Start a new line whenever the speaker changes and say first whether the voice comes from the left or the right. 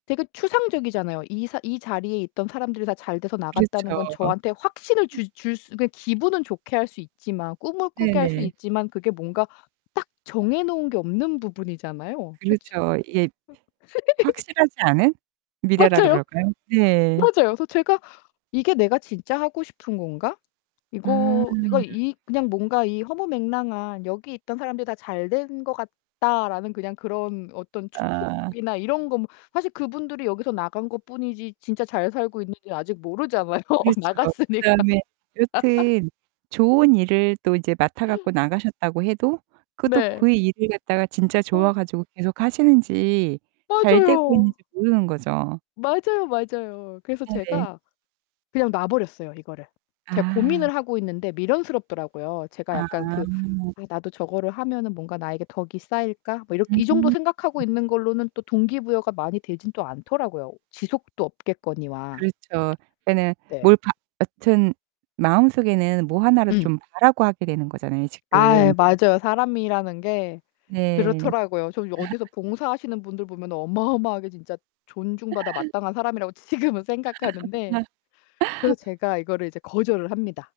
left: 되게 추상적이잖아요. 이 사 이 자리에 있던 사람들이 다 잘돼서 나갔다는
right: 그렇죠.
left: 건 저한테 확신을
right: 음.
left: 줄 줄 수 그러니까 기분은 좋게 할 수 있지만 꿈을 꾸게 할 수
right: 네네.
left: 있지만 그게 뭔가 딱 정해 놓은 게 없는 부분이잖아요. 그치
right: 그렇죠. 예. 확실하지 않은 미래라
left: 맞아요.
right: 그럴까요? 예.
left: 맞아요. 그래서 제가 '이게 내가 진짜 하고 싶은 건가?'
right: 음.
left: 이거 내가 이 그냥 뭔가 이 허무맹랑한 '여기 있던 사람들이 다 잘된 것 같다.'라는 그냥 그런 어떤
right: 아.
left: 추측이나 이런 거 뭐 사실 그분들이 여기서 나간 것뿐이지 진짜 잘 살고 있는지 아직 모르잖아요,
right: 그렇죠.
left: 나갔으니까.
right: 그다음에 여튼 좋은 일을 또 이제 맡아 갖고 나가셨다고 해도 그것도
left: 네.
right: 그 일을 갖다가 진짜 좋아 가지고 계속 하시는지 잘되고 있는지
left: 맞아요.
right: 모르는 거죠.
left: 맞아요, 맞아요. 그래서
right: 네네.
left: 제가 그냥 놔 버렸어요, 이거를. 제가
right: 아.
left: 고민을 하고 있는데 미련스럽더라고요. 제가
right: 아.
left: 약간 그 '아 나도 저거를 하면은 뭔가 나에게 덕이 쌓일까?' 뭐 이렇게
right: 음.
left: 이 정도
right: 음.
left: 생각하고 있는 걸로는 또 동기부여가 많이 되진 또 않더라고요. 지속도 없겠거니와.
right: 그렇죠. 그러니까
left: 네.
right: 뭘 바 여튼 마음속에는 뭐 하나라도
left: 음.
right: 좀 바라고 하게 되는 거잖아요
left: 아
right: 지금.
left: 맞아요. 사람이라는 게
right: 네.
left: 그렇더라고요. 저 여 어디서 봉사하시는 분들 보면 어마어마하게 진짜 존중받아 마땅한 사람이라고 지금은 생각하는데 그래서 제가 이거를 이제 거절을 합니다.